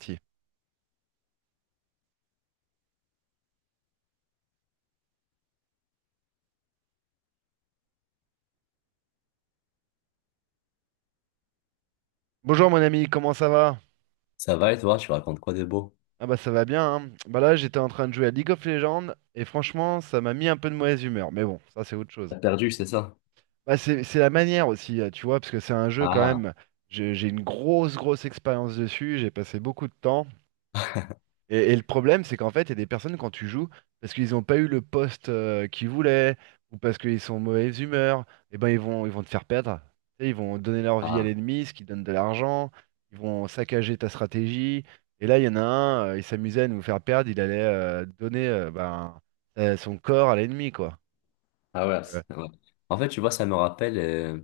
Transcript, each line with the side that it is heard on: right: Si. Bonjour mon ami, comment ça va?
left: Ça va et toi, tu racontes quoi de beau?
right: Ah bah ça va bien, hein. Bah là j'étais en train de jouer à League of Legends et franchement ça m'a mis un peu de mauvaise humeur, mais bon, ça c'est autre chose.
left: T'as perdu, c'est ça?
right: Bah c'est la manière aussi, tu vois, parce que c'est un jeu quand
left: Ah,
right: même, j'ai une grosse grosse expérience dessus, j'ai passé beaucoup de temps. Et le problème, c'est qu'en fait, il y a des personnes quand tu joues, parce qu'ils n'ont pas eu le poste qu'ils voulaient, ou parce qu'ils sont en mauvaise humeur, et ben ils vont te faire perdre. Tu sais, ils vont donner leur vie à
left: ah.
right: l'ennemi, ce qui donne de l'argent, ils vont saccager ta stratégie. Et là, il y en a un, il s'amusait à nous faire perdre, il allait donner son corps à l'ennemi, quoi.
left: Ah
right: Donc,
left: ouais. Ouais. En fait, tu vois, ça me rappelle, euh,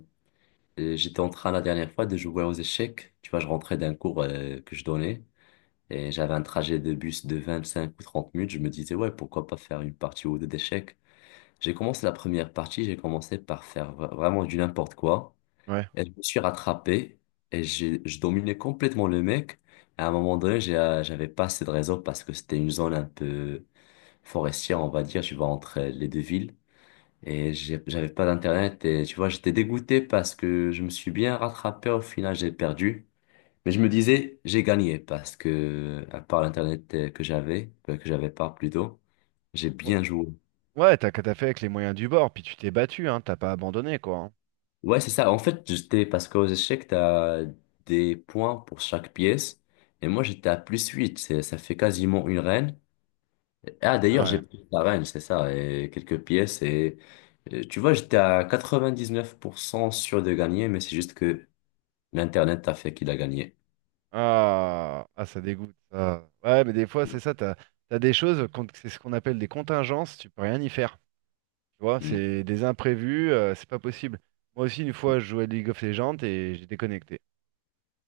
left: euh, j'étais en train la dernière fois de jouer aux échecs. Tu vois, je rentrais d'un cours que je donnais et j'avais un trajet de bus de 25 ou 30 minutes. Je me disais, ouais, pourquoi pas faire une partie ou deux d'échecs? J'ai commencé la première partie, j'ai commencé par faire vraiment du n'importe quoi.
right: ouais.
left: Et je me suis rattrapé et je dominais complètement le mec. À un moment donné, j'avais pas assez de réseau parce que c'était une zone un peu forestière, on va dire, tu vois, entre les deux villes. Et j'avais pas d'internet et tu vois, j'étais dégoûté parce que je me suis bien rattrapé. Au final, j'ai perdu. Mais je me disais, j'ai gagné parce que, à part l'internet que j'avais pas plutôt, j'ai bien joué.
right: Ouais, t'as fait avec les moyens du bord, puis tu t'es battu, hein, t'as pas abandonné, quoi, hein.
left: Ouais, c'est ça. En fait, j'étais, parce qu'aux échecs, t'as des points pour chaque pièce. Et moi, j'étais à +8. Ça fait quasiment une reine. Ah,
right: Ah
left: d'ailleurs, j'ai
right: ouais.
left: pris la reine, c'est ça, et quelques pièces. Et tu vois, j'étais à 99% sûr de gagner, mais c'est juste que l'Internet a fait qu'il a gagné.
right: Ah, ah, ça dégoûte, ça. Ouais, mais des fois, c'est ça, t'as des choses, c'est ce qu'on appelle des contingences, tu peux rien y faire. Tu vois,
left: Mm.
right: c'est des imprévus, c'est pas possible. Moi aussi, une fois, je jouais à League of Legends et j'ai déconnecté.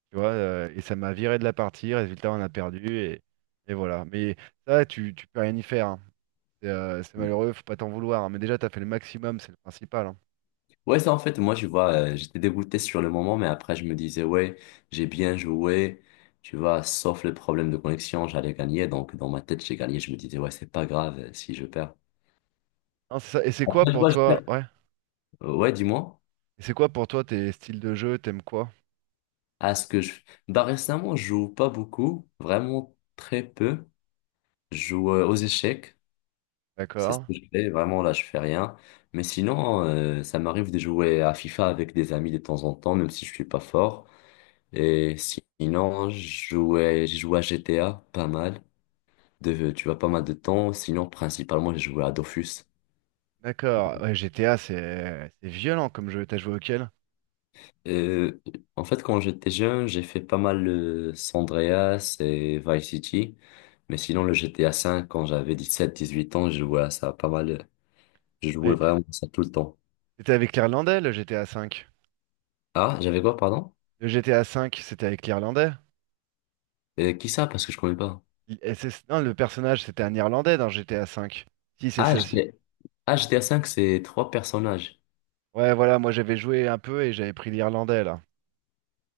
right: Tu vois, et ça m'a viré de la partie, résultat, on a perdu, et voilà. Mais ça, tu peux rien y faire, hein. C'est malheureux, faut pas t'en vouloir, hein. Mais déjà, t'as fait le maximum, c'est le principal, hein.
left: Ouais, ça, en fait, moi, tu vois, j'étais dégoûté sur le moment, mais après, je me disais, ouais, j'ai bien joué, tu vois, sauf le problème de connexion, j'allais gagner. Donc, dans ma tête, j'ai gagné. Je me disais, ouais, c'est pas grave si je perds.
right: Non, c'est ça. Et c'est quoi
left: Après, tu
right: pour
left: vois, je
right: toi,
left: perds.
right: ouais.
left: Ouais, dis-moi.
right: Et c'est quoi pour toi tes styles de jeu, t'aimes quoi?
left: À ce que je. Bah, récemment, je joue pas beaucoup, vraiment très peu. Je joue aux échecs, c'est ce
right: D'accord.
left: que je fais, vraiment là je fais rien. Mais sinon, ça m'arrive de jouer à FIFA avec des amis de temps en temps, même si je suis pas fort. Et sinon, j'ai joué à GTA pas mal, de, tu vois, pas mal de temps. Sinon, principalement, j'ai joué à Dofus.
right: D'accord, ouais, GTA, c'est violent comme jeu. T'as joué auquel?
left: Euh, en fait, quand j'étais jeune, j'ai fait pas mal le San Andreas et Vice City. Mais sinon, le GTA V, quand j'avais 17 18 ans, je jouais à ça pas mal. Je
right: Ah,
left: jouais
right: et-
left: vraiment à ça tout le temps.
right: C'était avec l'Irlandais, le GTA 5.
left: Ah, j'avais quoi, pardon?
right: Le GTA 5, c'était avec l'Irlandais.
left: Qui ça? Parce que je connais pas.
right: Non, le personnage, c'était un Irlandais dans GTA 5. Si, c'est
left: Ah,
right: ça, si.
left: GTA, ah, GTA 5 c'est trois personnages.
right: Ouais, voilà, moi j'avais joué un peu et j'avais pris l'Irlandais, là.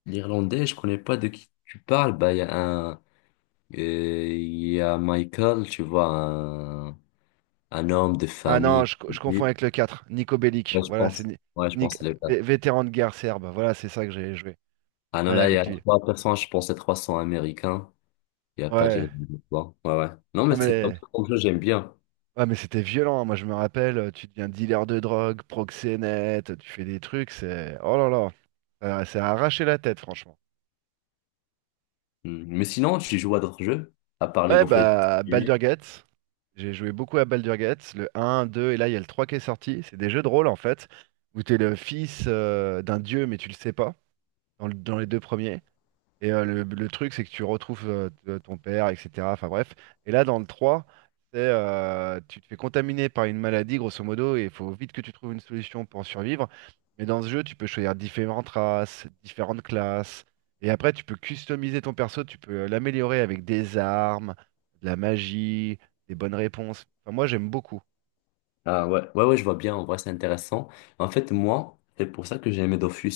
left: L'Irlandais, je connais pas de qui tu parles. Bah, il y a Michael, tu vois, un homme de
right: Ah non,
left: famille.
right: je confonds
left: Oui.
right: avec le 4, Nico Bellic.
left: Ouais, je
right: Voilà, c'est
left: pense.
right: Ni-
left: Ouais,
right: c'est
left: je
right: Nic-
left: pense que c'est le cas.
right: vé- vétéran de guerre serbe. Voilà, c'est ça que j'avais joué.
left: Ah
right: Ouais,
left: non, là, il y a
right: avec lui.
left: trois personnages, je pense c'est 300 américains. Il y a pas
right: Ouais.
left: d'Irlandais, quoi. Ouais, ouais. Non, mais
right: Non.
left: c'est pas mal comme jeu, j'aime bien.
right: Ah mais c'était violent, hein. Moi je me rappelle, tu deviens dealer de drogue, proxénète, tu fais des trucs. Oh là là, ça a arraché la tête, franchement.
left: Hmm. Mais sinon, tu joues à d'autres jeux, à part League
right: Ouais,
left: of
right: bah, Baldur's
left: Legends?
right: Gate, j'ai joué beaucoup à Baldur's Gate, le un, 2 et là, il y a le 3 qui est sorti. C'est des jeux de rôle, en fait, où t'es le fils d'un dieu, mais tu le sais pas, dans, dans les deux premiers. Et le truc, c'est que tu retrouves ton père, etc. Enfin bref. Et là, dans le 3, c'est tu te fais contaminer par une maladie, grosso modo, et il faut vite que tu trouves une solution pour survivre. Mais dans ce jeu, tu peux choisir différentes races, différentes classes. Et après, tu peux customiser ton perso, tu peux l'améliorer avec des armes, de la magie, des bonnes réponses. Enfin, moi, j'aime beaucoup.
left: Ah ouais, ouais, ouais, je vois bien, en vrai, c'est intéressant. En fait, moi, c'est pour ça que j'ai aimé Dofus.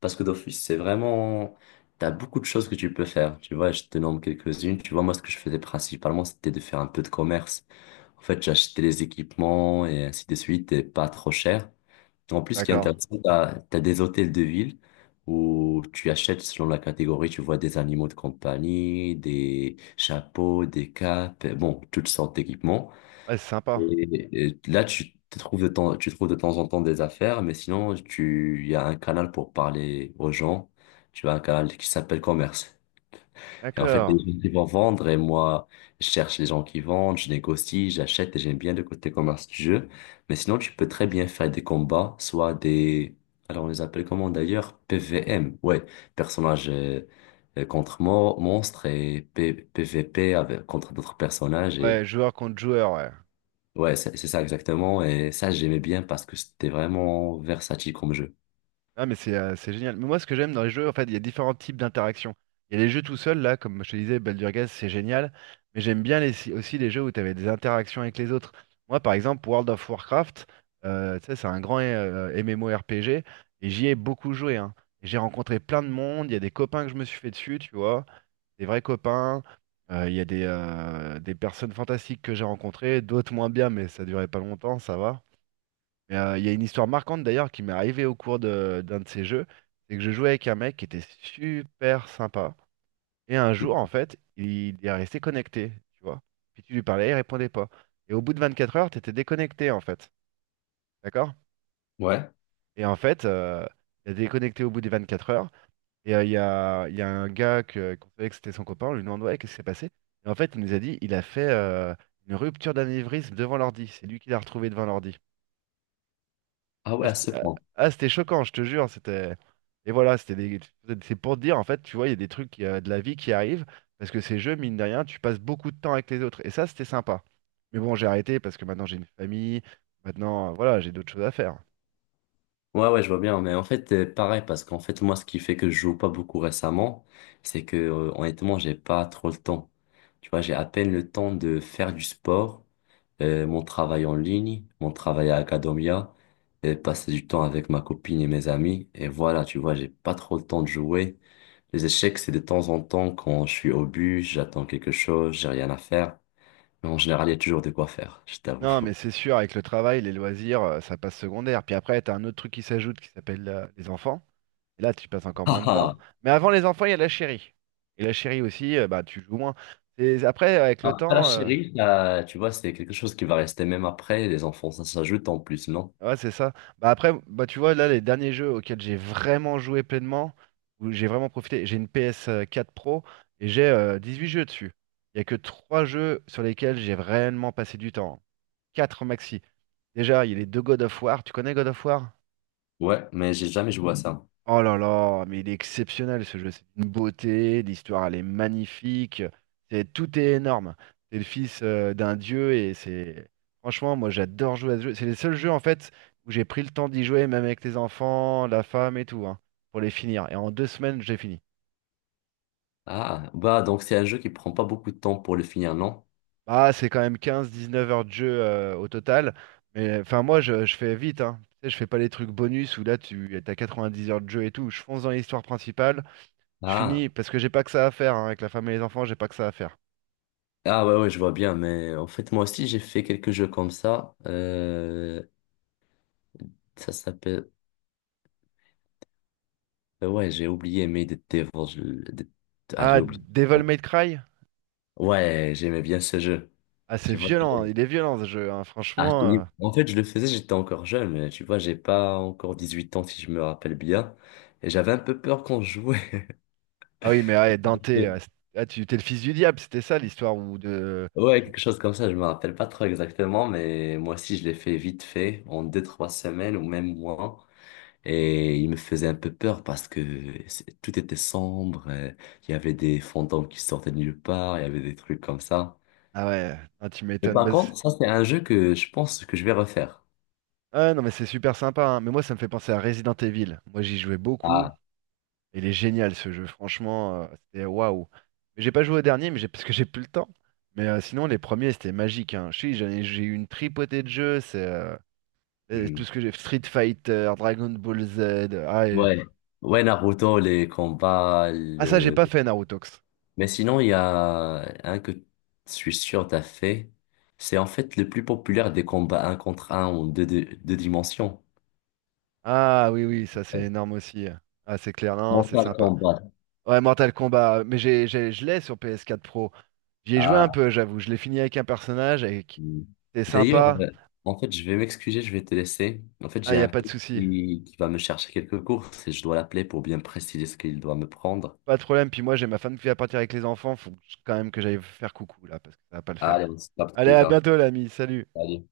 left: Parce que Dofus, c'est vraiment... T'as beaucoup de choses que tu peux faire. Tu vois, je te nomme quelques-unes. Tu vois, moi, ce que je faisais principalement, c'était de faire un peu de commerce. En fait, j'achetais les équipements et ainsi de suite, et pas trop cher. En plus, ce qui est
right: D'accord.
left: intéressant, t'as des hôtels de ville où tu achètes selon la catégorie, tu vois des animaux de compagnie, des chapeaux, des capes, bon, toutes sortes d'équipements.
right: Ouais, c'est sympa.
left: Et là, tu trouves de temps en temps des affaires, mais sinon, il y a un canal pour parler aux gens. Tu as un canal qui s'appelle commerce. Et en fait, les
right: D'accord.
left: gens qui vont vendre, et moi, je cherche les gens qui vendent, je négocie, j'achète, et j'aime bien le côté commerce du jeu. Mais sinon, tu peux très bien faire des combats, soit des, alors on les appelle comment d'ailleurs? PVM, ouais, personnage contre monstre et PVP avec, contre d'autres personnages.
right: Ouais, joueur contre joueur, ouais.
left: Ouais, c'est ça exactement. Et ça, j'aimais bien parce que c'était vraiment versatile comme jeu.
right: Ah mais c'est génial. Mais moi ce que j'aime dans les jeux, en fait, il y a différents types d'interactions. Il y a les jeux tout seuls, là, comme je te disais, Baldur's Gate, c'est génial. Mais j'aime bien si, aussi les jeux où tu avais des interactions avec les autres. Moi par exemple, World of Warcraft, tu sais, c'est un grand MMORPG et j'y ai beaucoup joué, hein. Et j'ai rencontré plein de monde, il y a des copains que je me suis fait dessus, tu vois, des vrais copains. Il y a des personnes fantastiques que j'ai rencontrées, d'autres moins bien, mais ça durait pas longtemps, ça va. Mais il y a une histoire marquante d'ailleurs qui m'est arrivée au cours d'un de ces jeux, c'est que je jouais avec un mec qui était super sympa. Et un
left: Mm.
right: jour, en fait, il est resté connecté, tu vois. Puis tu lui parlais, il répondait pas. Et au bout de 24 heures, t'étais déconnecté, en fait. D'accord?
left: Ouais.
right: Et en fait, il a déconnecté au bout des 24 heures. Et il y a un gars qu'on savait que c'était son copain, on lui demande, ouais, qu'est-ce qui s'est passé? Et en fait, il nous a dit, il a fait une rupture d'anévrisme devant l'ordi. C'est lui qui l'a retrouvé devant l'ordi.
left: Ah
right: Ah,
left: ouais, à
right: c'était
left: ce
right: ah,
left: point.
right: ah, c'était choquant, je te jure. Et voilà, c'est pour te dire, en fait, tu vois, il y a des trucs de la vie qui arrivent, parce que ces jeux, mine de rien, tu passes beaucoup de temps avec les autres. Et ça, c'était sympa. Mais bon, j'ai arrêté parce que maintenant j'ai une famille, maintenant, voilà, j'ai d'autres choses à faire.
left: Ouais, ouais, je vois bien. Mais en fait, pareil, parce qu'en fait, moi, ce qui fait que je joue pas beaucoup récemment, c'est que, honnêtement, j'ai pas trop le temps. Tu vois, j'ai à peine le temps de faire du sport, mon travail en ligne, mon travail à Academia, et passer du temps avec ma copine et mes amis. Et voilà, tu vois, j'ai pas trop le temps de jouer. Les échecs, c'est de temps en temps quand je suis au but, j'attends quelque chose, j'ai rien à faire. Mais en général, il y a toujours de quoi faire, je t'avoue.
right: Non, mais c'est sûr, avec le travail, les loisirs, ça passe secondaire. Puis après, t'as un autre truc qui s'ajoute qui s'appelle les enfants. Et là, tu passes encore moins de
left: Ah,
right: temps. Mais avant les enfants, il y a la chérie. Et la chérie aussi, bah, tu joues moins. Et après, avec le
left: ah. Après la
right: temps.
left: chérie, tu vois, c'est quelque chose qui va rester même après. Les enfants, ça s'ajoute en plus, non?
right: Ouais, c'est ça. Bah après, bah tu vois, là, les derniers jeux auxquels j'ai vraiment joué pleinement, où j'ai vraiment profité, j'ai une PS4 Pro et j'ai huit jeux dessus. Il n'y a que 3 jeux sur lesquels j'ai réellement passé du temps. Quatre maxi. Déjà, il y a les deux God of War. Tu connais God of War?
left: Ouais, mais j'ai jamais joué à ça.
right: Oh là là, mais il est exceptionnel ce jeu, c'est une beauté, l'histoire elle est magnifique, tout est énorme. C'est le fils d'un dieu. Franchement, moi j'adore jouer à ce jeu. C'est les seuls jeux en fait où j'ai pris le temps d'y jouer, même avec les enfants, la femme et tout, hein, pour les finir. Et en 2 semaines, j'ai fini.
left: Ah, bah donc c'est un jeu qui prend pas beaucoup de temps pour le finir, non?
right: Bah, c'est quand même 15-19 heures de jeu au total. Mais enfin, moi je fais vite, hein. Tu sais, je fais pas les trucs bonus où là tu as 10 heures de jeu et tout. Je fonce dans l'histoire principale. Je
left: Ah,
right: finis parce que j'ai pas que ça à faire, hein, avec la femme et les enfants, j'ai pas que ça à faire.
left: ah ouais, ouais, je vois bien. Mais en fait, moi aussi, j'ai fait quelques jeux comme ça. Ça s'appelle. Ouais, j'ai oublié, mais des Devils. Ah,
right: Ah,
left: j'ai oublié.
right: Devil May Cry?
left: Ouais, j'aimais bien ce jeu.
right: Ah, c'est
left: Tu vois,
right: violent, hein, il est violent ce jeu, hein,
left: ah,
right: franchement.
left: en fait, je le faisais, j'étais encore jeune, mais tu vois, j'ai pas encore 18 ans, si je me rappelle bien. Et j'avais un peu peur quand je jouais.
right: Ah oui, mais ah, Dante, ah, ah, tu t'es le fils du diable, c'était ça l'histoire où de.
left: Ouais, quelque chose comme ça, je me rappelle pas trop exactement, mais moi aussi, je l'ai fait vite fait, en 2, 3 semaines ou même moins. Et il me faisait un peu peur parce que tout était sombre, il y avait des fantômes qui sortaient de nulle part, il y avait des trucs comme ça.
right: Ah ouais, ah, tu
left: Mais
right: m'étonnes.
left: par
right: Bah,
left: contre, ça, c'est un jeu que je pense que je vais refaire.
right: ah non, mais c'est super sympa, hein. Mais moi ça me fait penser à Resident Evil. Moi j'y jouais beaucoup,
left: Ah.
right: et il est génial ce jeu, franchement, c'était waouh. Mais j'ai pas joué au dernier, mais j'ai parce que j'ai plus le temps. Mais sinon les premiers c'était magique, hein. Je sais, j'ai eu une tripotée de jeux. C'est. Et tout
left: Hmm.
right: ce que j'ai Street Fighter, Dragon Ball Z. Ah, et-
left: Ouais, ouais, Naruto, les combats,
right: ah, ça, j'ai
left: le...
right: pas fait Narutox.
left: Mais sinon, il y a un que je suis sûr t'as fait. C'est en fait le plus populaire des combats un contre un ou deux, deux, deux dimensions.
right: Ah oui, oui, ça c'est
left: Euh,
right: énorme aussi. Ah, c'est clair, non, c'est
left: Mortal
right: sympa.
left: Kombat.
right: Ouais, Mortal Kombat, mais je l'ai sur PS4 Pro. J'y ai joué un
left: Ah.
right: peu, j'avoue. Je l'ai fini avec un personnage.
left: Hmm.
right: C'est
left: D'ailleurs,
right: sympa.
left: en fait, je vais m'excuser, je vais te laisser. En fait,
right: Ah,
left: j'ai
right: y a
left: un
right: pas de
left: pote
right: souci.
left: qui va me chercher quelques courses et je dois l'appeler pour bien préciser ce qu'il doit me prendre.
right: Pas de problème. Puis moi, j'ai ma femme qui va partir avec les enfants. Faut que quand même que j'aille faire coucou là, parce que ça va pas le faire.
left: Allez, on se capte
right: Allez,
left: plus
right: à
left: tard.
right: bientôt, l'ami. Salut.
left: Salut.